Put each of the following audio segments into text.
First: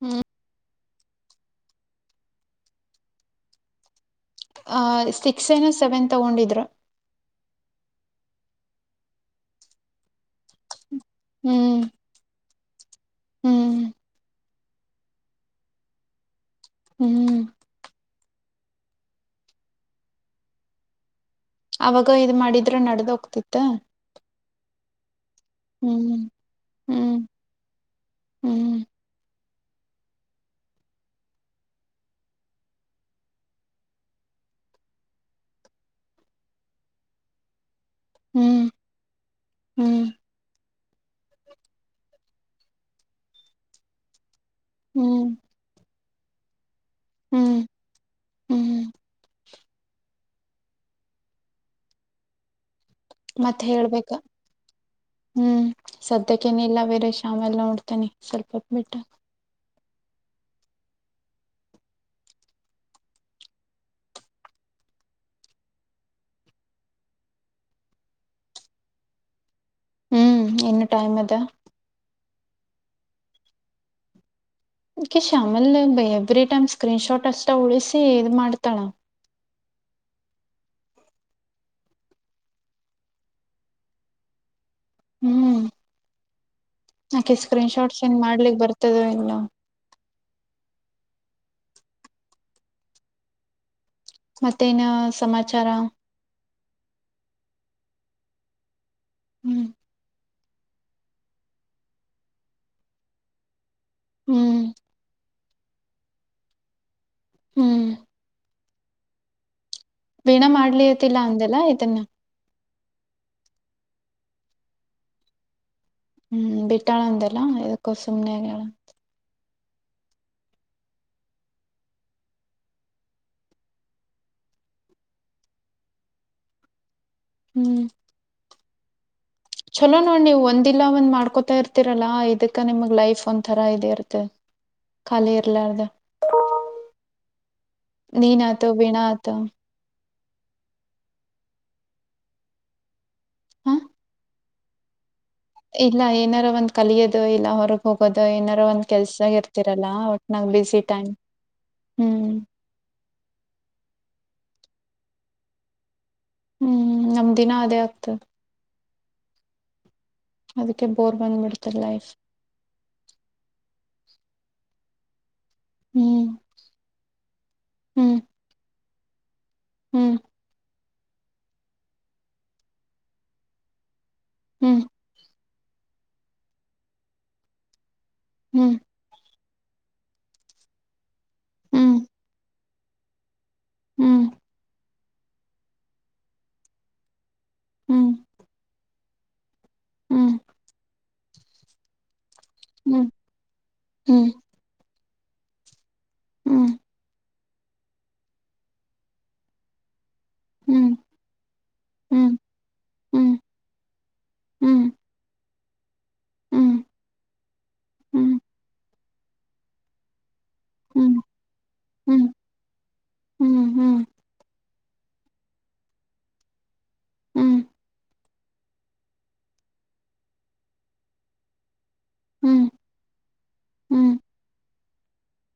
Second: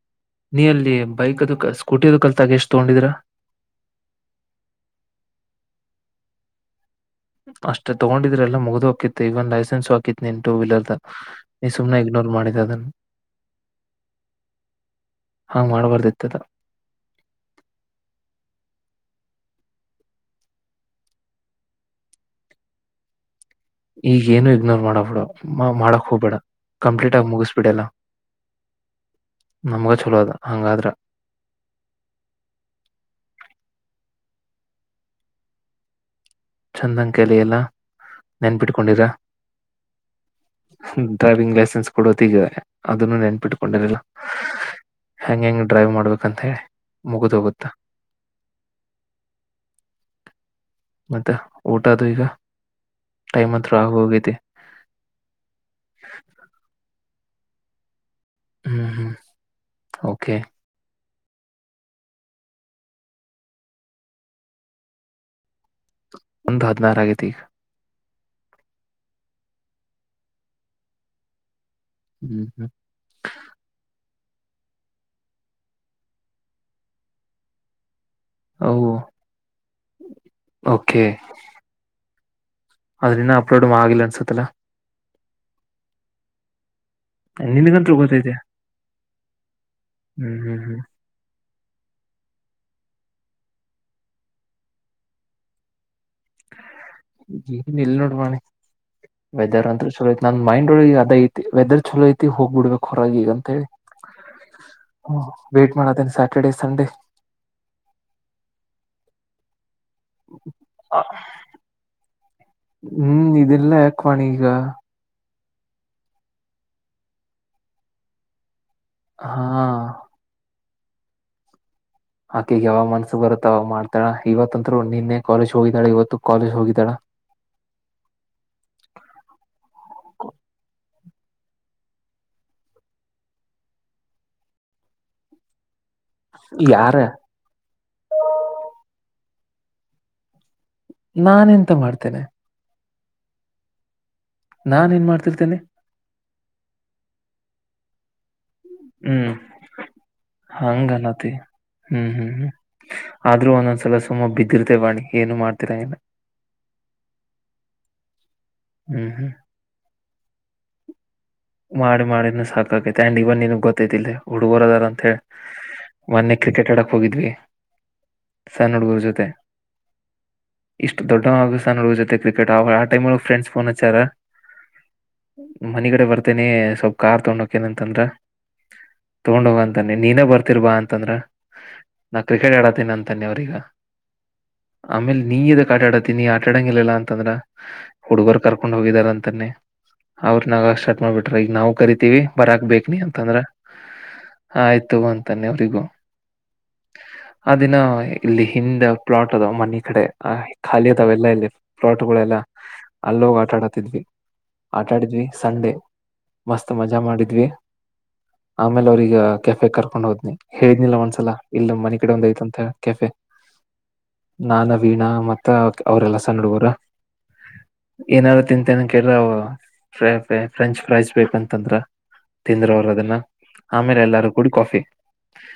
ಹ್ಮ್ ನೀ ಅಲ್ಲಿ ಬೈಕ್ ಅದಕ ಸ್ಕೂಟಿ ಅದಕಲ್ತಾಗ ಎಷ್ಟು ತಗೊಂಡಿದಿರ ಅಹ ಸಿಕ್ಸ್ ಏನ ಸೆವೆನ್ ತಗೊಂಡಿದ್ರ ಅಷ್ಟೇ ತಗೊಂಡಿದ್ರೆಲ್ಲ ಮುಗಿದು ಹಾತ್ತು ಇವನ್ ಲೈಸೆನ್ಸ್ ಹಾಕಿತ್ ನೀನ್ ಟೂ ವೀಲರ್ ದ ನೀ ಹ್ಮ್ ಸುಮ್ನೆ ಇಗ್ನೋರ್ ಮಾಡಿದ್ದ ಅದನ್ನು ಹ್ಮ್ ಹಾ ಮಾಡ್ಬಾರ್ದ ಇತ್ತದ ಹ್ಮ್ ಅವಾಗ ಇದ್ ಮಾಡಿದ್ರೆ ನಡ್ದ ಹೋಗ್ತಿತ್ತು ಈಗ ಏನು ಇಗ್ನೋರ್ ಮಾಡಬ ಬಿಡು ಮಾಡಕ್ ಹ್ಮ್ ಹೋಗ್ಬೇಡ ಕಂಪ್ಲೀಟ್ ಹ್ಮ್ ಆಗ ಮುಗಿಸಬಿಡಲ್ಲ ಹ್ಮ್ ನಮ್ಗ ಚಲೋ ಅದ ಹಂಗಾದ್ರ ಚಂದಂ ಕಲಿ ಎಲ್ಲ ಹ್ಮ್ ನೆನ್ಪಿಟ್ಕೊಂಡಿರ ಹ್ಮ್ ಡ್ರೈವಿಂಗ್ ಲೈಸೆನ್ಸ್ ಕೊಡೋತ್ತಗಿದೆ ಅದನ್ನು ನೆನ್ಪಿಟ್ಕೊಂಡಿರಲಿಲ್ಲ ಹ್ಮ್ ಹೆಂಗ ಹೆಂಗ ಡ್ರೈವ್ ಮಾಡ್ಬೇಕಂತ ಹೇಳಿ ಮುಗಿದ ಹ್ಮ್ ಹೋಗುತ್ತ ಹ್ಮ್ ಮತ್ತೆ ಊಟ ಅದು ಈಗ ಟೈಮ್ ಮತ್ತೆ ಹತ್ರ ಆಗ ಹೇಳ್ಬೇಕ ಹೋಗೈತಿ ಹ್ಮ್ ಸದ್ಯಕ್ಕೇನ ಇಲ್ಲ ಬೇರೆ ನಾವೆಲ್ಲ ನೋಡ್ತೇನಿ ಸ್ವಲ್ಪ ಹೊಪ್ಪ ಹ್ಮ್ ಬಿಟ್ಟ ಹ್ಮ್ ಓಕೆ ಒಂದು ಹದಿನಾರಗೈತಿ ಈಗ ಹ್ಮ್ ಇನ್ನು ಟೈಮ್ ಅದ ಹ್ಮ್ ಹ್ಮ ಆಕಿ ಶ್ಯಾಮಲ ಎವ್ರರಿಟೈಮ್ ಸ್ಕ್ರೀನ್ ಶಾಟ್ ಅಷ್ಟಾ ಉಳಿಸ ಸಿ ಇದ ಮಾಡ್ತಳ ಅವು ಓಕೆ ಅದ್ರ ಇನ್ನ ಅಪ್ಲೋಡ್ ಆಗಿಲ್ಲ ಅನ್ಸತ್ತಲ್ಲಾ ಹ್ಮ್ ಅಕಿಗ ಸ್ಕ್ರೀನ್ ನಿನ್ಗಂತೂ ಶಾಟ್ ಸೆಂಡ ಗೊತ್ತೈತೆ ಮಾಡ್ಲಿಕ್ ಬರ್ತದ ಇಲ್ಲ ಹ್ಮ್ ಹ್ಮ್ ಹ್ಮ್ ಮತ್ತೇನ್ ಸಮಾಚಾರ ಎನ್ ಇಲ್ ನೋಡ ವಾಣಿ ಹ್ಮ್ ವೆದರ್ ಅಂತರ ಚಲೋ ಐತಿ ನನ್ ಮೈಂಡ್ ಒಳಗ ಇಗ ಅದ್ ಐತಿ ವೆದರ್ ಚಲೋ ಐತಿ ಹೋಗ್ಬ ಬಿಡ್ಬೇಕು ಹೊರಗೆ ಈಗ ಅಂತ ಹೇಳಿ ಹ್ಮ್ ಹ ವೇಟ್ ಮಾಡತಿನಿ ಸ್ಯಾಟರ್ಡೆ ಸಂಡೇ. ಹ್ಮ್. ಪೇನಾ ಮಾಡ್ಲತಿಲ್ಲ ಅಂದೆಲ್ಲ ಇದನ್ನ. ಹ್ಮ್ ಇದಿಲ್ಲ ಯಾಕ ವಾಣಿ ಈಗ. ಹ್ಮ್ ಬಿಟ್ಟಾಳ ಅಂತೆಲ್ಲ ಎದಕ್ಕೋ ಸುಮ್ನೆ ಆಗಳ. ಹಾ. ಆಕಿಗ ಯಾವಗ ಮನ್ಸು ಬರುತ್ತ ಅವಾಗ್ ಮಾಡ್ತಾಳ ಇವತ್ತಂದರು ನಿನ್ನೆ ಕಾಲೇಜ್ ಹೋಗಿದ್ದಾಳ ಇವತ್ತು ಕಾಲೇಜ್ ಹೋಗಿದ್ದಾಳ. ಹ್ಮ್. ಚಲೋ ಅಲ್ಲಿ ನೀವು ಒಂದಿಲ್ಲ ಒಂದ್ ಮಾಡ ಮಾಡ್ಕೋತಾ ಇರ್ತಿರಲ್ಲ ಇದಕ್ಕ ನಿಮಗ್ ಲೈಫ್ ಒಂದ್ಥರ ಇದ ಇರ್ತದ ಖಾಲಿ ಇರ್ಲಾರ್ದ. ಯಾರ ನೀನ್ ಆತ ವೀಣಾ ಆತ. ನಾನ ಎಂತ ಮಾಡ್ತೇನೆ. ಹ ನಾನ್ ಏನ್ ಮಾಡ ಇಲ್ಲ ಏನಾರು ಒಂದ್ ಕಲಿಯೋದು ಇಲ್ಲ ಹೊರಗ್ ಹೋಗೋದು ಏನಾರ ಒಂದ್ ಹ್ಮ್ ಕೆಲ್ಸಗ ಇರ್ತಿರಲ್ಲ ಒಟ್ನಾಗ್ ಬಿಸಿ ಟೈಮ್ ಹಂಗನತಿ ಹ್ಮ್ ಆದ್ರೂ ಒಂದೊಂದ್ಸಲ ಸುಮ್ಮ ಬಿದ್ದಿರ್ತಿವಿ ವಾಣಿ ಏನು ಮಾಡ್ತೀರಂಗಿಲ್ಲ ಹ್ಮ್ ನಮ್ದ ದಿನ ಅದೇ ಆಗ್ತದ ಹ್ಮ್ ಹ್ಮ್. ಅದಕ್ಕೆ ಬೋರ್ ಬಂದ್ಬಿಡ್ತದ ಮಾಡಿ ಲೈಫ್ ಮಾಡಿನ ಸಾಕೈತಿ ಅಂಡ್ ಇವ ನಿನಗ್ ಗೊತ್ತೈತಿಲ್ಲ ಹುಡುಗರದಾರ ಅಂತ ಹೇಳಿ ಹ್ಮ್ ಮೊನ್ನೆ ಕ್ರಿಕೆಟ್ ಆಡಕ್ ಹೋಗಿದ್ವಿ ಹ್ಮ್ ಸಣ್ಣ ಹುಡ್ಗರ್ ಜೊತೆ ಹ್ಮ್ ಇಷ್ಟು ದೊಡ್ಡವಾದರ ಸಣ್ಣ ಹುಡುಗುರ ಜೊತೆ ಕ್ರಿಕೆಟ್ ಆ ಆ ಟೈಮ ಫ್ರೆಂಡ್ಸ್ ಫೋನ್ ಹಚಾರ ಹ್ಮ್ ಮನಿಗಡೆ ಬರ್ತೇನಿ ಸ್ವಲ್ಪ್ ಕಾರ್ ತಗೊಂಡ ಹೋಕೇನಂತಂದ್ ಹ್ಮ್ ತಗೊಂಡ್ ಹೋಗಂತಾನೆ ನೀನೇ ಬರ್ತಿರ್ ಬಾ ಅಂತಂದ್ರ ಹ್ಮ್ ನಾ ಕ್ರಿಕೆಟ್ ಆಡತೀನಿ ಅಂತದೆ ಅವ್ರೀಗ ಹ್ಮ್ ಆಮೇಲ್ ನೀ ಎದಕ್ ಆಟ ಆಡತಿ ನೀ ಆಟಾಡಂಗಿಲ್ಲಿಲ್ಲ ಅಂತಂದ್ರ ಹ್ಮ್ ಹ್ಮ್ ಹುಡುಗರ್ ಕರ್ಕೊಂಡ್ ಹೋಗಿದಾರ ಅಂತಾನೆ ಹ್ಮ್ ಅವ್ರ ನಗಕ್ಕ ಸ್ಟಾರ್ಟ್ ಮಾಡ್ಬಿಟ್ರ ಈಗ ನಾವು ಕರಿತೀವಿ ಬರಕ್ ಬೇಕ ನೀ ಹ್ಮ್ ಅಂತಂದ್ರ ಹ್ಮ್ ಆಯ್ತು ತೋಗ ಅಂತನೆ ಅವ್ರಿಗೂ ಹ್ಮ್ ಆ ದಿನ ಇಲ್ಲಿ ಹಿಂದ ಪ್ಲಾಟ್ ಅದವ ಮನಿ ಕಡೆ ಆ ಖಾಲಿ ಹ್ಮ್ ಅದಾವೆಲ್ಲಾ ಇಲ್ಲಿ ಹ್ಮ್ ಫ್ಲಾಟ್ಗಳೆಲ್ಲ ಹ್ಮ್ ಅಲ್ಲೋಗಿ ಆಟ ಆಡತ್ತಿದ್ವಿ ಹ್ಮ್ ಆಟ ಆಡಿದ್ವಿ ಸಂಡೆ ಮಸ್ತ್ ಹ್ಮ್ ಮಜಾ ಮಾಡಿದ್ವಿ ಹ್ಮ್ ಆಮೇಲೆ ಅವ್ರೀಗ ಕೆಫೆ ಕರ್ಕೊಂಡ್ ಹೋದ್ನಿ ಹೇಳ್ನಿಲ್ಲ ಹ್ಮ್ ಒಂದ್ಸಲ ಇಲ್ಲ ಮನಿ ಕಡೆ ಒಂದ್ ಹ್ಮ್ ಐತಂತ ಹೇಳಿ ಕೆಫೆ ಹ್ಮ್ ಹ್ಮ್ ನಾನ್ ವೀಣಾ ಮತ್ತ ಅವ್ರ ಎಲ್ಲಾ ಸಣ್ಣ ಹುಡುಗುರ ಹ್ಮ್ ಏನಾರು ತಿಂತೇನೆ ಕೇಳ್ರ ಫ್ರೈೈ ಫ್ರೆಂಚ್ ಫ್ರೈಸ್ ಬೇಕಂತಂದ್ರ ಹ್ಮ್ ತಿಂದರು ಅವರು ಅದನ್ನ ಆಮೇಲೆ ಹ್ಮ್ ಎಲ್ಲಾರು ಕೂಡಿ ಕಾಫಿ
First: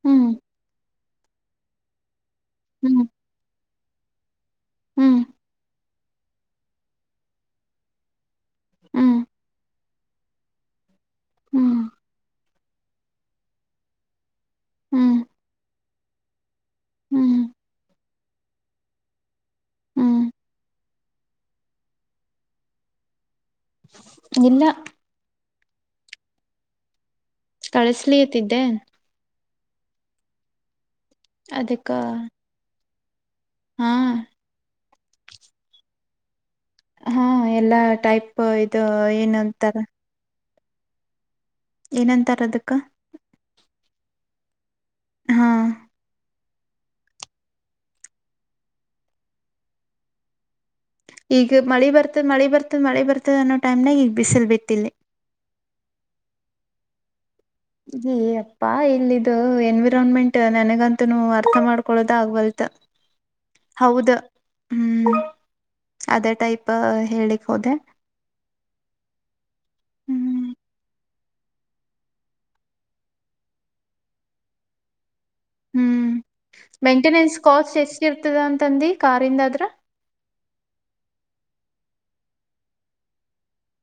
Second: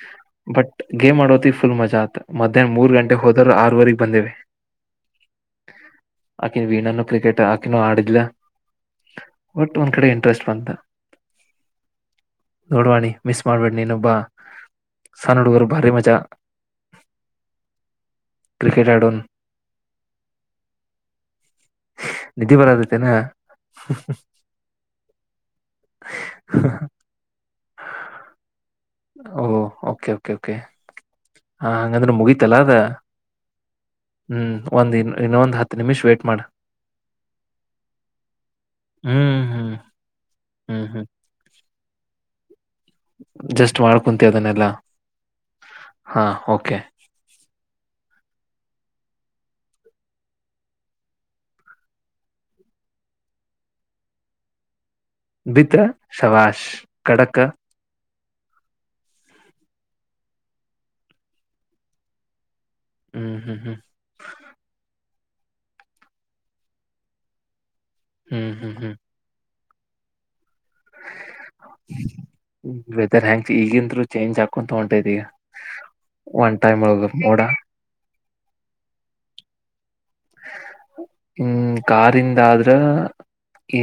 ಹ್ಮ್ ಹ್ಮ್ ಬಟ್ ಗೇಮ್ ಆಡೋತಿ ಫುಲ್ ಮಜಾ ಆತತ್ ಮಧ್ಯಾಹ್ನ ಮೂರ್ ಹ್ಮ್ ಗಂಟೆ ಹೋದ್ರ ಆರವರೆಗ್ ಬಂದೇೆ ಹ್ಮ್ ಆಕಿನ ವೀಣಾನ ಕ್ರಿಕೆಟ್ ಆಕಿನೂ ಆಡಿದಿಲ್ಲ ಹ್ಮ್ ಬಟ್ ಒಂದ್ ಕಡೆ ಇಂಟ್ರಸ್ಟ್ ಬಂತ ಹ್ಮ್ ನೋಡ್ವಣಿ ಮಿಸ್ ಮಾಡ್ಬೇಡ್ ನೀನೊಬ್ಬ ಹ್ಮ್ ಸಾನ ಹುಡುಗರು ಭಾರಿ ಮಜಾ ಹ್ಮ್ ಹ್ಮ ಕ್ರಿಕೆಟ್ ಹಡನ್ ಹ್ಮ್ ನಿಧಿ ಬರದತೆನಾ ಎಲ್ಲ ಹ ಕಳಸ್ತಿದ್ದೆ ಓಹ ಓಕೆ ಓಕೆ ಓಕೆ ಹ ಅದಕ್ಕ ಹಂಗಂದ್ರೆ ಮುಗೀತಲ್ಲ ಅದ ಹಾ ಹ್ಮ್ ಒಂದನ್ ಇನ್ನೊಂದ್ ಹತ್ತು ನಿಮಿಷ್ ವೇ್ಟಟ್ ಮಾಡ ಹಾ ಎಲ್ಲಾ ಟೈಪ್ ಇದು ಏನ್ ಹ್ಮ್ ಹ್ಮ್ ಅಂತಾರ ಹ್ಮ್ ಹ್ಮ್ ಏನಂತಾರ ಅದಕ್ಕ ಜಸ್ಟ್ ಮಾಡ ಕುಂತ ಅದನ್ನೆಲ್ಲ ಹಾ ಹಾ ಕೆ ಈಗ ಮಳಿ ಬರ್ತದ ಮಳೆ ಬರ್ತದ ಮಳೆ ಬರ್ತದ ಅನ್ನೋ ಟೈಮ್ನಾಗ ಈಗ ಬಿಸಿಲ್ ಬಿತ್ತಿಲ್ಲಲ್ಲಿ ಬತ್ರ್ರ ಶವಾಶ್ ಡಕ ಈ ಅಪ್ಪಾ ಇಲ್ಲಿದು ಎನ್ವಿರಾನ್ಮೆಂಟ್ ನನಗಂತುನು ಅರ್ಥ ಮಾಡ್ಕೊೊಳ್ಳೋದ ಆಗ್ಬಲ್ ಹ್ಮ್ ಹ್ಮ್ ಹ್ಮ್ ಹೌದ ಹ್ಮ್ ಅದೇ ಟೈಪ್ ಹೇಳಲಿಕ್ ಹೋದೆ ಹ್ಮ್ ಹ್ಮ್ ಹ್ಮ್ ಹ್ಮ್ ವೆದರ್ ಹೆಯಾಂಗ ಈಗಿಂದರು ಚೇಂಜ್ ಹಾಕೊ ತಗಟೈತಿ ಈಗ ಹ್ಮ್ ಒನ್ ಟೈಮ್ ಒಳಗ ಮೇಂಟನೆನ್ಸ್ ಮೋಡ ಕಾಸ್ಟ್ ಎಷ್ಟ ಇರ್ತದ ಅಂತಂದ ಕಾರಿಂದಾದ್ರ ಹ್ಮ ಕಾರಿಂದ ಆದ್ರ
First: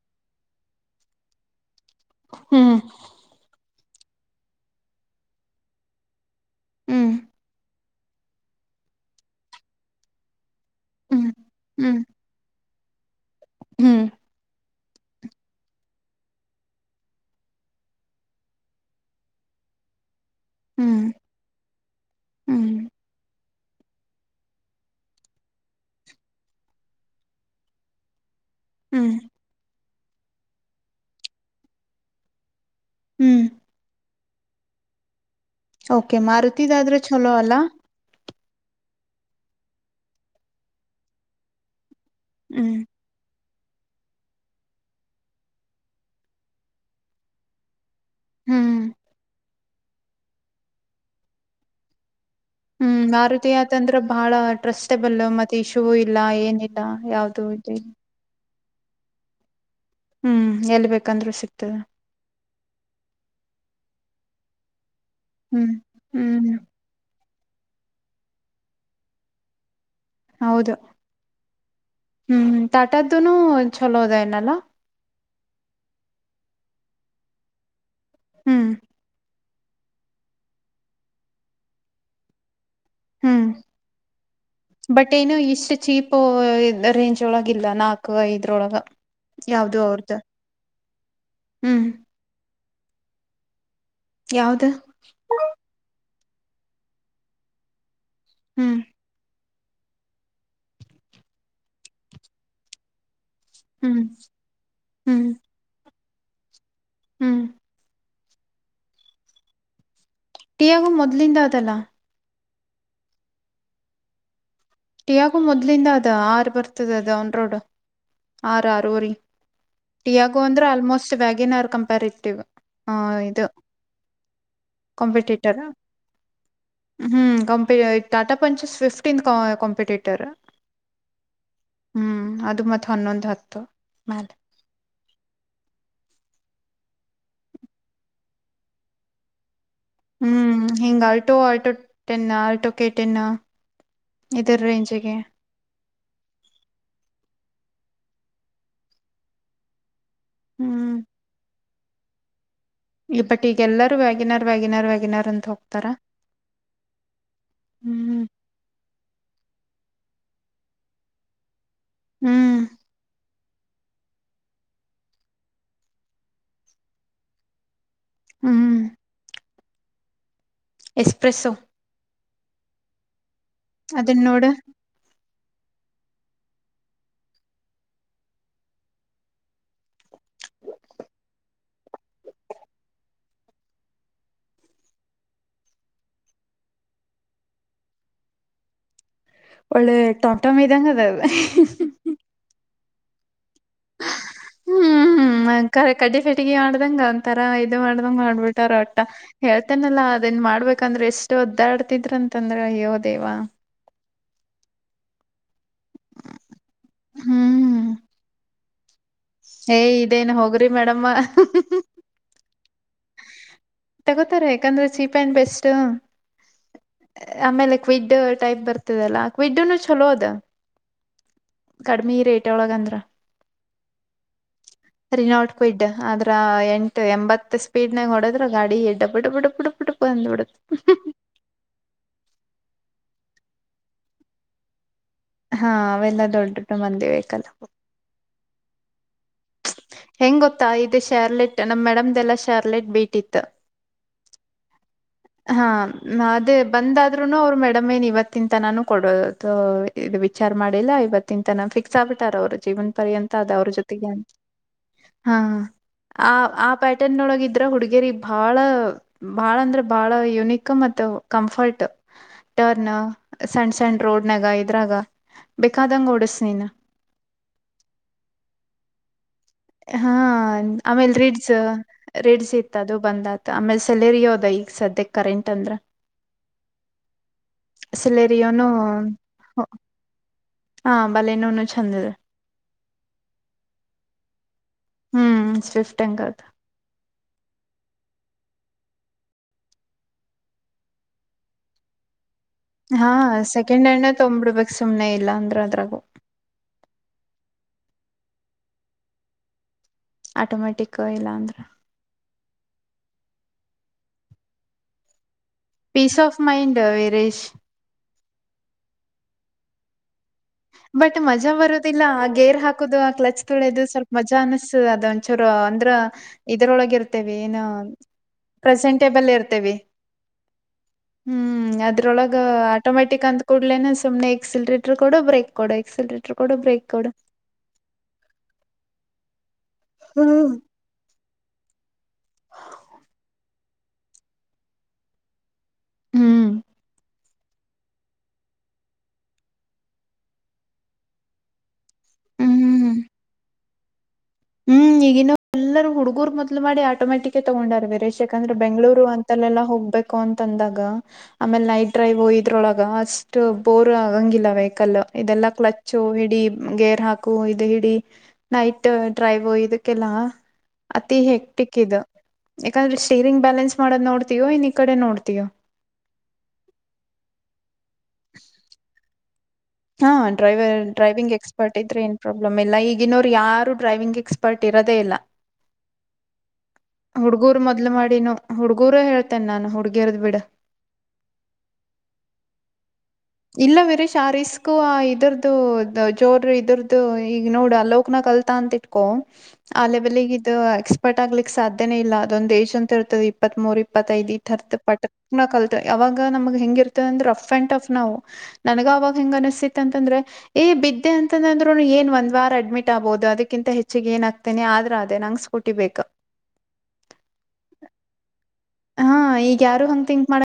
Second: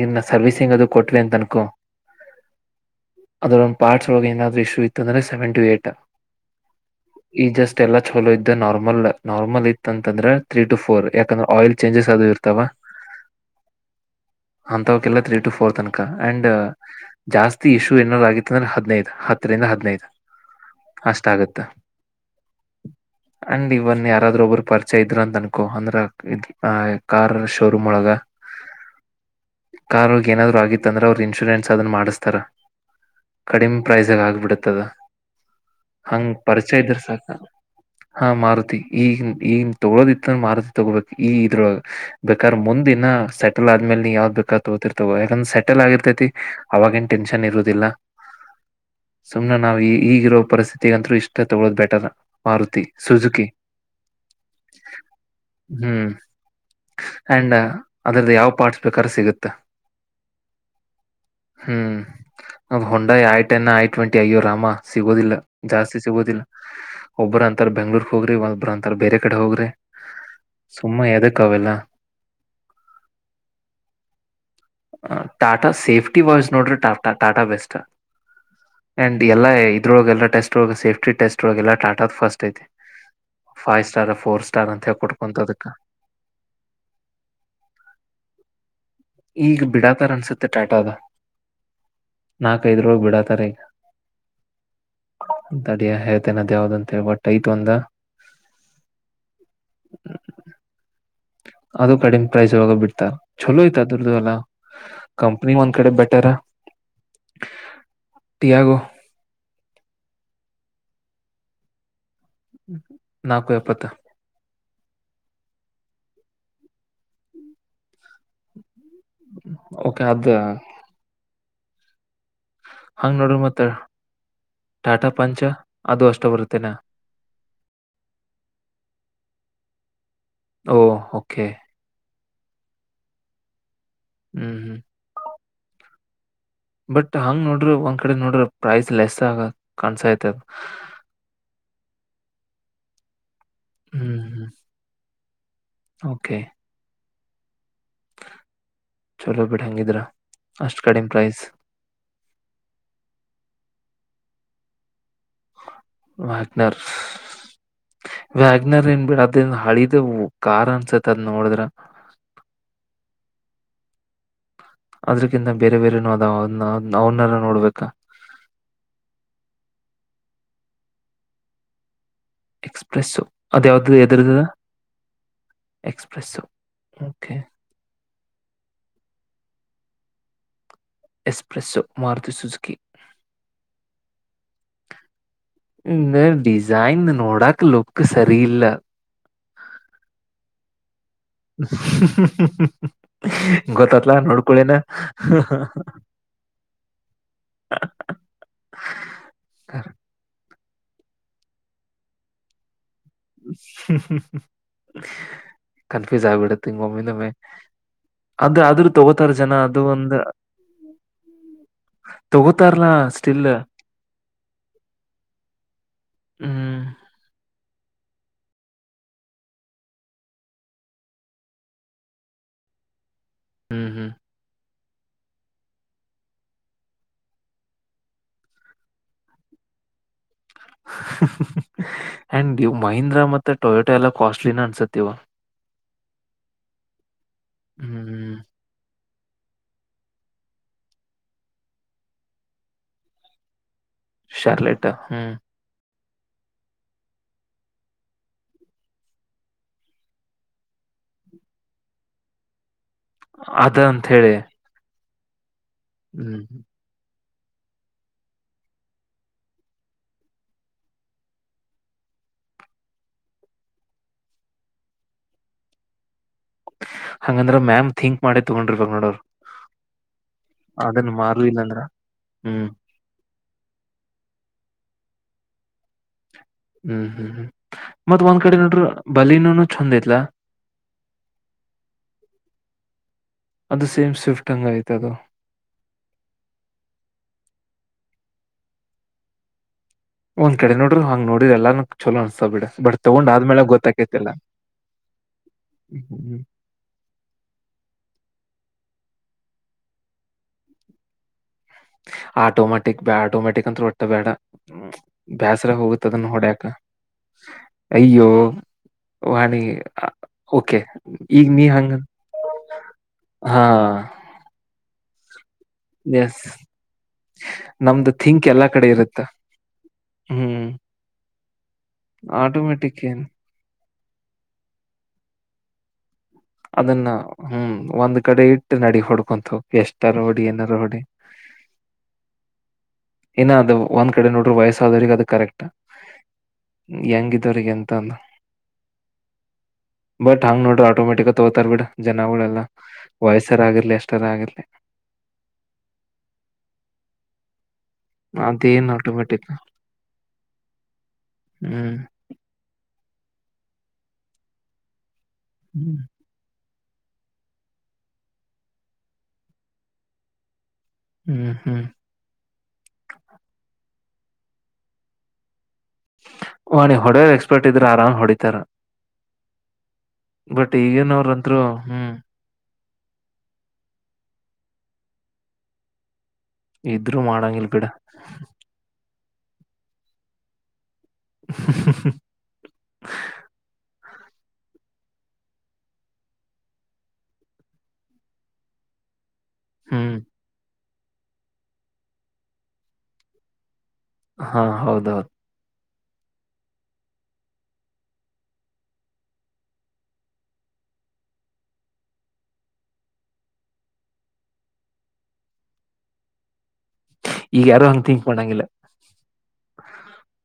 ನ್ನ ಸರ್ವಸಿಂಗ್ ಅದು ಕೊಟ್ವಿ ಅಂತ ಅನ್ಕು ಹ್ಮ್ ಪಾರ್ಟ್ಸ್ ಒಳಗೆ ಏನಾದ್ರು ಇಶ್ಯೂ ಇತ್ತು ಅಂದ್ರೆ ಸೆವೆಂಟಿ ಏಟ್ ಹ್ಮ್ ಈ ಜಸ್ಟ್ ಎಲ್ಲ ಚಲೋ ಇದ್ದು ನಾರ್ಮಲ್ ನಾರ್ಮಲ್ ಇತ್ತ ಅಂತಂದ್ರೆ ತ್ರೀ ಟ ಫೋರ್ ಹ್ಮ್ ಯಾಕಂದ್ರೆ ಆಯಿಲ್ ಹ್ಮ್ ಚೇಂಜಸ್ ಅದು ಇರ್ತವಾ ಹ್ಮ್ ಅಂತವಕಲ್ಲ ತ್ರೀ ಟು ಫೋರ್ ತನಕ ಅಂಡ್ ಜಾಸ್ತಿ ಇಶ್ಯೂ ಏನಾದ್ ಆಗಿತ್ತ ಅಂದ್ರೆ ಹದಿನೈದು ಹತ್ತ ದ ಹದಿನೈದು ಹ್ಮ್ ಅಷ್ಟ ಆಗುತ್ತ ಹ್ಮ್ ಅಂಡ್ ಇವನ್ ಯಾರಾದ್ರೂ ಒಬ್ರು ಪರಿಚಯ ಇದ್ರ ಅಂತ ಅನ್ಕೋ ಅಂದ್ರ ಇದ್ ಹ ಕಾರ್ ಶೋರೂಮ್ ಒಳಗ ಹ್ಮ್ ಕಾರ್ಗ ಏನಾದ್ರು ಆಗಿತ್ತ ಅಂದ್ರೆ ಅವರು ಇನ್ಶೂರೆನ್ಸ್ ಅದನ್ನ ಮಾಡಿಸಸ್ತಾರ ಹ್ಮ್ ಕಡಿಮ ಪ್ರೈಸ್ ಆಗ್ಬಿಡತ್ತದ ಓಕೆ ಹಂಗ ಪರಿಚಯ ಮಾರುತಿದಾದ್ರ ಇದ್ರ ಸಾಕ ಚಲೋ ಅಲ್ಲ ಹ ಮಾರ ಈಗ ಈಗನ್ ತೊಗೊೋದಿತ್ತ ಮಾರತಿ ತೊಗೊಳ್ಬೇಕು ಈ ಇದ್ರೊ ಬೇಕಾದ್ರೆ ಹ್ಮ್ ಮುಂದಿನ ಸೆಟಲ್ ಆ ಅ ಆದ್ಮೇಲೆಲಿ ಯಾವ್ದ್ ಬೇಕಾದ ತೋತಿರ್ತವ ಯಾಕಂದ್ರ ಸೆಟಲ್ ಆಗಿರ್ತೈತಿ ಅವಾಗ ಏನ್ ಟೆನ್ಷನ್ ಇರುೋದಿಲ್ಲ ಹ್ಮ್ ನಾವು ಈಗಿರೋ ಪರಿಸ್ಥಿತಿಗಂತೂ ಇಷ್ಟ ತಗೊೋ ಬ ಬೆಟರ್ ಮಾರುತಿ ಹ್ಮ್ ಸುಜುಕಿ ಭಾರತಯತಂದತ್ರ ಬಹಳ ಟ್ರಸ್ಟಬಲ್ ಮತ್ತೆ ಇಶೂೂ ಹ್ಮ್ ಇಲ್ಲ ಏನಿಲ್ಲ ಯಾವ್ದು ಇ ಪಾಡ್ಸ್ ಬೇಕಾದ್ರೆ ಸಿಗುತ್ತೆ ಹ್ಮ್ ಎಲ್ ಬೇಕಂದ್ರು ಸಿಗ್ತದ ಹ್ಮ್ ಹೊೋಂಡಾ ಆಯಟನ್ನ ಆಯ ಟ್ವೆಂಟಿ ಅಯ್ಯೋ ರಾಮ ಸಿಗೋದಿಲ್ಲ ಹ್ಮ್ ಜಾಸ್ತಿ ಸಿಗೋದಿಲ್ಲ ಹ್ಮ್ ಒಬ್ಬ್ರ ಅಂತಾರ ಬೆಂಗ್ಳೂರ್ಕ್ ಹೋಗ್ರಿ ಒಬ್ಬ್ರ ಅಂತಾರ ಬೇರೆ ಕಡೆ ಹೋಗ್ರಿ ಹೌದು ಸುಮ್ಮ ಎದಕ್ ಅವೆಲ್ಲ ಹ್ಮ್ ತಟದ್ದನು ಚಲೋದ ನಲ್ಲ ಟಾಟಾ ಸೇಫ್ಟಿ ವಾಯ್ಸ್ ನೋಡ್ರೆ ಟಾಟಾ ಟಾಟಾ ಬೆಸ್ಟ್ ಹ್ಮ್ ಅಂಡ್ ಎಲ್ಲ ಇದ್ರೊಳಗೆಲ್ಲ ಟೆಸ್ಟ್ ಒಳ ಸೇಫ್ಟಿ ಟಸ್ಟ್ ಒಳ ಎಲ್ಲ ಟದ ಫಸ್ಟ್ ಐತಿ ಹ್ಮ್ ಫೈವ್ ಸ್ಟಾರ್ ಫೋರ್ ಸ್ಟಾರ್ ಅಂತ ಬಟ್ ಏನು ಹೇಳಳ್ಕಟ್ಕೊಂತದಕ್ಕೆ ಇಷ್ಟು ಚೀಪ್ ರೇಂಜ್ ಒಳಗ ಇಲ್ಲ ನಾಲ್ಕು ಐದರೊಳಗ ಈಗ ಬಿಡಾತಾರ ಅನ್ಸುತ್ತೆ ಟಾಟದ ಹ್ಮ್ ನಾಕೈಐದ್ರಳಗೆ ಬಿಡತಾರೆ ಈಗ ಯಾವ್ದ ನದ್ ಯಾವ್ದ ಅಂತೇಳ ಬಟ್ ಯ್ತ ಒಂದ ಹ್ಮ್ ಅದು ಕಡಿಮ ಪ್ರೈಸ್ ಇಾಗ ಬಿಡ್ತಾರ ಚಲೋ ಹ್ಮ್ ಆಯ್ತದುರದು ಅಲ್ಲ ಹ್ಮ್ ಕಂಪ್ನಿ ಒಂದ್ ಕಡೆ ಬೆಟ್ಟ ತ್ತರ ಹ್ಮ್ ಿಯಾಗೋ ಟಿಯಾಗು ಮೊದ್ಲಿಂದ ಅದಲ್ಲ ನಕ ಯಪ್ಪತ್ತ ಟಿಯಾಗು ಮೊದ್ಲಿಂದ ಅದ ಆರ್ ಬರ್ತದ ಅದ ಅವನ್ ರೋಡ್ ಆ ರ ಆಾರರಿ ಓಕೆ ಅದ ಟಿಯಾಗೋ ಅಂದ್ರೆ ಆಲ್ಮೋಸ್ಟ್ ವ್ಯಾಗೇನ್ ಕಂಪರ್ ಹಾ ಹಂಗ್ ನೋಡ್ರಿ ಇದು ಮತ್ತ ಟಾಟಾ ಪಂಚ ಕಾಂಪಿಟೇಟರ್ ಅದು ಅಷ್ಟು ಬರುತ್ತ ಹ್ಮ್ ಕಂಪಿ ಟಾಟಾ ಪಂಚಸ್ ಫಿಫ್ಟೀನ್ತ್ ಕಾಂಪಿಟೇಟರ್ ಓ ಓಕೆ ಹ್ಮ್ ಅದು ಮತ್ತತ್ ಹನ್ನೊಂದು್ ಹತ್ತು ಮ್ಯಾಲ ಹ್ಮ್ ಹ್ಮ್ ಬಟ್ ಹಂಗ್ ನೋಡ್ರಿ ಒಂದ್ ಕಡೆ ನೋಡ್ರ ಪ್ರೈಸ್ ಲೆಸ್ ಆಗತ್ ಹ್ಮ್ ಹೆಿಂಗ್ ಆಲ್ಟೋ ಆಲ್ಟೋ ಟೆನ್ ಆಲ್ಟೋಗೆ ಟೆನ್ ಹ್ಮ್ ಹ್ಮ್ ಇದರ ರೇಂಜಗೆ ಓಕೆ ಚಲೋ ಬಿೇಡ ಹೆಂಗಿದ್ರ ಅಷ್ಟು ಹ್ಮ್ ಕಡಿಮ ಪ್ರೈಸ್ ಇ ಬಟ್ ಈಗಲ್ಲಾರೂ ವ್ಯಾಗಿಿನಾರ್ ವ್ಯಾಗಿಿನಾರ್ ವ್ಯಾಗಿನಾರ್ ಅಂತ ಹೋಗ್ತಾರ ವಾಗನರ್ ಹ್ಮ್ ವಾಗನರ್ ಎ ಅದ ಹಳಿದ ಕಾರ್ ಅನ್ಸತ್ ಅದ್ ನೋಡಿದ್ರ ಹ್ಮ್ ಅದ್ರಕ್ಕಿಂತ ಬೇರೆ ಬೇರೆನು ಅದದನ್ನ ಅವನ್ನೆಲ್ಲ ನೋಡ್ಬೇಕಾ ಹ್ಮ್. ಎಕ್ಸ್ಪ್ರೆಸ್ಸೊ. ಎಕ್ಸ್ಪ್ರೆಸ್ಸು ಅದ ಯಾವ್ದ ಅದನ್ನ ಎದರದದ. ನೋಡ ಎಕ್ಸ್ಪ್ರೆಸ್ ಓಕೆ. ಹ. S-Presso Maruti Suzuki. ಇ ಡಿಸೈನ್ ನೋಡಾಕ್ ಲುಕ್ ಸರಿ ಇಲ್ಲ. ಒಳ್ಳೆ ಟಂಟ ಮ ಇದದಂಗ ಅದದು. ಗೊತ್ತತ್ಲಾ ನೋಡ್ಕೊಳೇನಾ. ಕ ಕಡ್ಡಿಫೆಟಗಿ ಮಾಡ್ದಂಗ ಒಂತರ ಇದು ಮಾಡ್ದಂಗ ಮಾಡ್ಬಿಟ್ಟಾರ ಒಟ್ಟ ಹೇಳ್ತೇನಲ್ಲಾ ಅದನ್ ಮಾಡ್ಬೇಕ. ಯಾಕಂದ್ರೆ ಎಷ್ಟು ಒದ್ದಾಡ್ತಿದ್ರ ಅಂದ್ರ ಯದ. ಹ್ಮ ಕನ್ಫ್ಯೂಸ್ ಆಗ್ಿಬಿಡುತ್ತೆ ಒಮ್ಮಿಂದೊಮ್ಮೆ ಹ್ಮ್ ಅದು ಆದ್ರ ತಗೋತಾರ ಜನ ಅದು ಏಯ್ ಒಂದು ಇದೇನ್ ಹೋಗ್ರಿ ಮೇಡಮ್ಮ ತಗೋತಾರಲ್ಲಾ ತಗೋತಾರೆ ಯಾಕಂದ್ರೆ ಚೀಪ್ ಅಂಡ್ ಬೆಸ್ಟ್ ಹ್ಮ್ ಆಮೇಲೆ ಕ್ವಿಡ್ ಟೈಪ್ ಬರ್ತದಲ್ಲ ಕ್ವಿಡ್ನು ಚಲೋ ಅದ ಕಡಿಮಿ ರೇಟ್ ಒಳಗಂದ್ರ ಹ್ಮ್ ಹ್ಮ್ ರಿೀ ನೋಟ್ಕ ಇಡ್ ಆದ್ರ ಎಂಟ ಎಂಬತ್ ಸ್ೀಡ್ನ ಹೊಡದ್ರ ಗಾಡಿ ಎಡ್ ಬಿಡ್ಬ ಬಿಡ ಬಿಡು ಬಿಡ್ ಬಂದ್ ಬಿಡ ಅಂಡ್ ಮಹೀಂದ್ರಾ ಮತ್ತೆ ಟೊಯಟೋ ಎಲ್ಲ ಕಾಸ್ಟ್ಲಿನ ಅನ್ಸತ್ತೆ ಹಾ ಅವೆಲ್ಲ ದೊಡ್ಡ ಮಂದಿ ಬಲ್ಲ ಹ್ಮ್ ಹೆಂಗ್ ಗೊತ್ತಾ ಇದೆ ಶಾರ್ಲೆಟ್ ನಮ್ಮ ಮೇಡಮ್ದಲ್ಲ ಶಾರ್ಲೆಟ್ ಬೀಟ್ಟಿತ್ತು ಶಾರ್ಲೆಟ ಹ್ಮ್ ಅದೇ ಬಂದಾದ್ರುನು ಅವ್ರು ಮೇಡಮ್ೇನ್ ಇವತ್ತಂತ ನಾನು ಕೊಡೋದು ಇದು ವಿಚಾರ ಮಾಡಿಲ್ಲ ಇವತ್ತಿನ ತನ ಫಿಕ್ಸ್ ಆಗ್ಬಿಟಾರ ಅವ್ರ ಜೀವನ್ ಪರ್ಯಂತ ಅದ ಅವ್ರ ಜೊತೆಗೆ ಅಂತ ಹಾ ಆ ಹ್ಮ್ ಆ ಪ್ಯಾಟರ್ನ್ೊಳಗ ಇದ್ರ ಹುಡ್ಗೇರಿ ಬಾಳ ಬಾಳ ಅಂದ್ರ ಬಹಳ ಯುನಿಕ್ ಮ ಕಂಫರ್ಟ್ ಟರ್ನ್ ಸಣ್ ಸಣ್ ರೋಡ್ ನಾಗ ಇದ್ರಾಗ ಬೇಕಾದಂಗ ಡಸ್ ಹಂಗಂದ್ರ ಮ್ಯಾಮ್ ಥಿಂಕ್ ಮಾಡೇ ತಗೊಂಡ್ರಿ ಬಂಗ ನೋಡರ್ ಹಾ ಆಮೇಲ್ ರಿಡ್ಸ್ ಇಲ್ಲಾಂದ್ರ ರಿಡ್ಸ್ ಹ್ಮ್ ಇತ್ತ ಅದು ಬಂದತ್ ಆಮೇಲೆ ಸೆಲರಿ ಯಾವದ ಈಗ ಸದ್ಯಕ್ಕೆ ಕರೆಂಟ್ ಅಂದ್ರ ಹ್ಮ್ ಹ್ಮ್ ಹ್ಮ್ ಮತ್ ಒಂದ್ ಕಡೆ ಸೆಲೆರಿಯೋನು ನೋಡ್ರರು ಬಲಿನೂನು ಚಛಂದ ಐತ್ಲಾ ಹಾ ಬಲೆ ಇನ್ನುೂನು ಚಂದಿದೆ ಅದು ಸೇಮ್ ಸ್ವಿಫ್ಟ್ ಹಂಗ ಆಯ್ತು ಹ್ಮ್ ಸ್ವಿಫ್ಟ್ಂಗಂಗದು ಒಂದ್ ಕಡೆ ನೋಡ್ರರು ಹಂಗ ನೋಡ್ರರಿ ಎಲ್ಲಾ ಚಲೋ ಅನ್ ಸ ಬಿಡ ಬಟ್ ಹಾ ತಗೊಂಡ್ ಆದ್ಮೇಲೆಾಗ ಸೆಕೆಂಡ್ ಹ್ಯಾಂಡ್ ಗೊತ್ತಕೇತಿಲ್ಲ್ಮ್ ತೊಂಬ್ಬಿಡ್ಬೇಕಕ್ ಸುಮ್ನೆ ಇಲ್ಲ ಅಂದ್ರ ಅದ್ರಾಗು ಹ್ಮ್ ಆಟೋಮ್ಯಾಟಿಕ್ ಇಲ್ಲಾಂದ್ರ ಆಟೋಮ್ಯಾಟಿಕ್ ಬ ಆಟೋಮ್ಯಾಟಿಕ್ ಅಂತೆ ಹೊಟ್ಟ ಬೇಡ ಬ್ಯಾಸರ ಪೀಸ್ ಹೋಗುತ್ತದನ್ನ ಆಫ್ ನೋಡ್ಯಕ ಮೈಂಡ್ ವೀರೇಶ್ ಅಯ್ಯೋ ವಾಣಿ ಓಕೆ ಬಟ್ ಈಗ ಮಜಾ ನೀ ಹಂಗ ಬರುದಿಲ್ಲ ಆ ಗೇರ್ ಹಾಕುದು ಆ ಕ್ಲಚ್ ಹಾ ತೊಳೆದು ಸ್ವಲ್ಪ ಮಜಾ ಅನಸತುದು ಅದಂಟ ಅಂದ್ರ ಎಸ್ ಇದರೊಳಗ ಇರ್ತೇವಿ ಏನು ನಮ್ದು ಥಿಂಕ್ ಎಲ್ಲಾ ಕಡೆ ಇರುತ್ತ ಪ್ರೆಸೆಂಟೇಬಲ್ ಇರ್ತೇವಿ ಹ್ಮ್ ಹ್ಮ್ ಅದ್ರೊಳಗ ಆಟೋಮೆಟಿಕ್ ಏನ್ ಆಟೋಮ್ಯಾಟಿಕ್ ಅಂದ್ಕೂಡ್ಲೇನ ತಮ ಎಕ್ಸಿರೆಟರ್ ಕೊಡ ಬ್ರೆಕ್ ಕೊಡಕ್ ಅದನ್ನ ಹ್ಮ್ ಒಂದ್ ಕಡೆ ಇಟ್ಟು ನಡ ಹೊಡ್ಕೊಂತು ಎಷ್ಟಾರ ಹೊೋಡಿ ಏನಾರ ಹೊಡಿ ಏನ ಅದು ಒಂದ್ ಕಡೆ ನೋಡ್ರರು ವಯಸ್ಸಾದ್ರಗ ಅದು ಕರೆಕ್ಟ್ ಹ್ಮ್ ಹೆಂಗಿದರಿರಿಗೆಂತ ಅಲ್ಲ ಬಟ್ ಹಂಗ್ ನೋಡ್ರಿ ಆಟೋಮೆಟಿಕ್ ತಗೋತಾರ್ ಬಿಡ ಜನಗಳ್ೆಲ್ಲಾ ಹ್ಮ್ ವಯಸ್ಸರ ಆಗಿರ್ಲಿ ಅಷ್ಟ ಹ್ಮ್ ಈಗಿನ್ನ ಎಲ್ಲರೂ ಹುಡ್ಗೂರ್ ಮೊದ್ಲು ಮಾಡಿ ಆಟೋಮ್ಯಾಟಿಕ್ ತಗೊಂಡಾರಬೇಕ ಬೇಸಿಕ್ ಅಂದ್ರೆ ಅದೇನ್ ಬೆಂಗ್ಗಳೂರು ಆಟೋಮೆಟಿಕ್ ಅಂತಲ್ಲೆಲ್ಲಾ ಹೋಗ್ಬೇಕು ಅಂತ ಅಂದಾಗ ಆಮೇಲೆ ನೈಟ್ ಹ್ಮ್ ಡ್ರೈವ್ ಇದ್ರೊಳಗ ಅ ಸ್ ಥೂ ಬೋರ್ ಆಗಂಗಿಲ್ಲ ವೆಹಕಲ್ ಇದೆಲ್ಲಾ ಕ್ಲಚ್ು ಹಿಡಿ ಗೇರ್ ನಾಕು ಐದು ಹಿಡ ನೈಟ್ ಡ್ರೈವ್ ಇದಕ್ಕೆಲ್ಲ ಅತಿ ಹ್ಮ್ ಹೆಕ್ಟಿಕ್ ಹ್ಮ್ ಇದು ಯಾಕಂದ್ರೆ ಶೇರಿಂಗ್ ಬ್ಯಾಲೆನ್ಸ್ ಮಾಡೋದ್ ನೋಡ್ತೀಯೋ ಇನ್ ಈ ಕಡೆ ನೋಡ್ತೀಯೋ ಮಣೆ ಹೊಡೆಯರ್ ಎಕ್ಸ್ಪರ್ಟ್ ಇದ್ರೆ ಆರಾಮ್ ಹೊಡಿತಾರ ಹಾ ಬಟ್ ಡ್ರೈವರ ಡ್ರೈವಿಂಗ್ ಈಗಿನವ್ರಂತ್ರು ಎಕ್ಸ್ಪರ್ಟ್ ಇದ್ರೆ ಏನ್ ಹ್ಮ್ ಪ್ರಾಬ್ಲಮ್ ಎಲ್ಲಾ ಈಗ್ ಇನ್ನೋರು ಯಾರು ಡ್ರೈವಿಂಗ್ ಎಕ್ಸ್ಪರ್ಟ್ ಇರೋದೆೇ ಇಲ್ಲ ಇದ್ರು ಹುಡ್ಗೂರು ಮಾಡಂಗಿಲ್ ಬಿಡ ಮೊದ್ಲು ಮಾಡಿನು ಹುಡ್ಗೂರೇ ಹೇಳ್ತೇನೆ ನಾನು ಹುಡಗ್ಯರ್ದ ಬಿಡ. ಹುಂ ಹುಂ ಹ ಇಲ್ಲ ವೀರಶ್ ಆ ರಿಸ್ಕು ಆ ಇದ್ರದು ದ ಜೋರ್ ಇದ್ರದು ಈಗ ನೋಡ ಲೋಕನಾಥ್. ಕಲ್ತಾಂತಿಟ್ಕೋ ಆ ಹ್ಮ್ ಲೆವಲಿಗೆ ಇದು ಎಕ್ಸ್ಪರ್ಟ್ ಆಗ್ಲಿಕ್ ಸಾಧ್ಯನೇ ಇಲ್ಲ ಅದೊಂದ ಏಜ್ ಅಂತ ಇರ್ತದ ಇಪ್ಪತ್ತ್ ಮೂರ್ ಇಪ್ಪ ಇಪ್ಪತ್ತೈದ ಹಾ ಇರ್ತ್ ಹೌದೌದು ಪಟಕನ್ ಕಾಲ್ತ್ರ ಅವಾಗ ನಮಗೆ ಹೆಂಗಿರ್ತದ ಅಂದ್ರ ರಫ್ ಅಂಡ್ ಟಫ್ ನಾವು. ನನ್ಗ ಅವಾಗ ಹೆಂಗ ಅನಿಸಸ್ತಿತ್ತ ಅಂತಂದ್ರೆ ಏ ಬಿದ್ದೆ ಅಂತಂದಂದ್ರುನು ಏನ್ ಒಂದ್ ವಾರ ಅಡ್ಮಿಟ್ ಆಬೋದು. [unintelligible] ಅದಕ್ಕಿಂತ ಹೆಚ್ಚಿಗೆ ಏನಾಗ್ತೇನೆ ಆದ್ರ ಅದೆ ನಂಗ್ ಸ್ಕೂಟಿ ಬೇಕ್ ಈಗ ಯಾರೋ ಹಂಗ ಥಿಂಕ್ ಮಾಡಂಗಿಲ್ಲ. ಹ ಈಗ ಯಾರು ಹಂಗೆ ಥಿಂಕ್ ಮಾಡ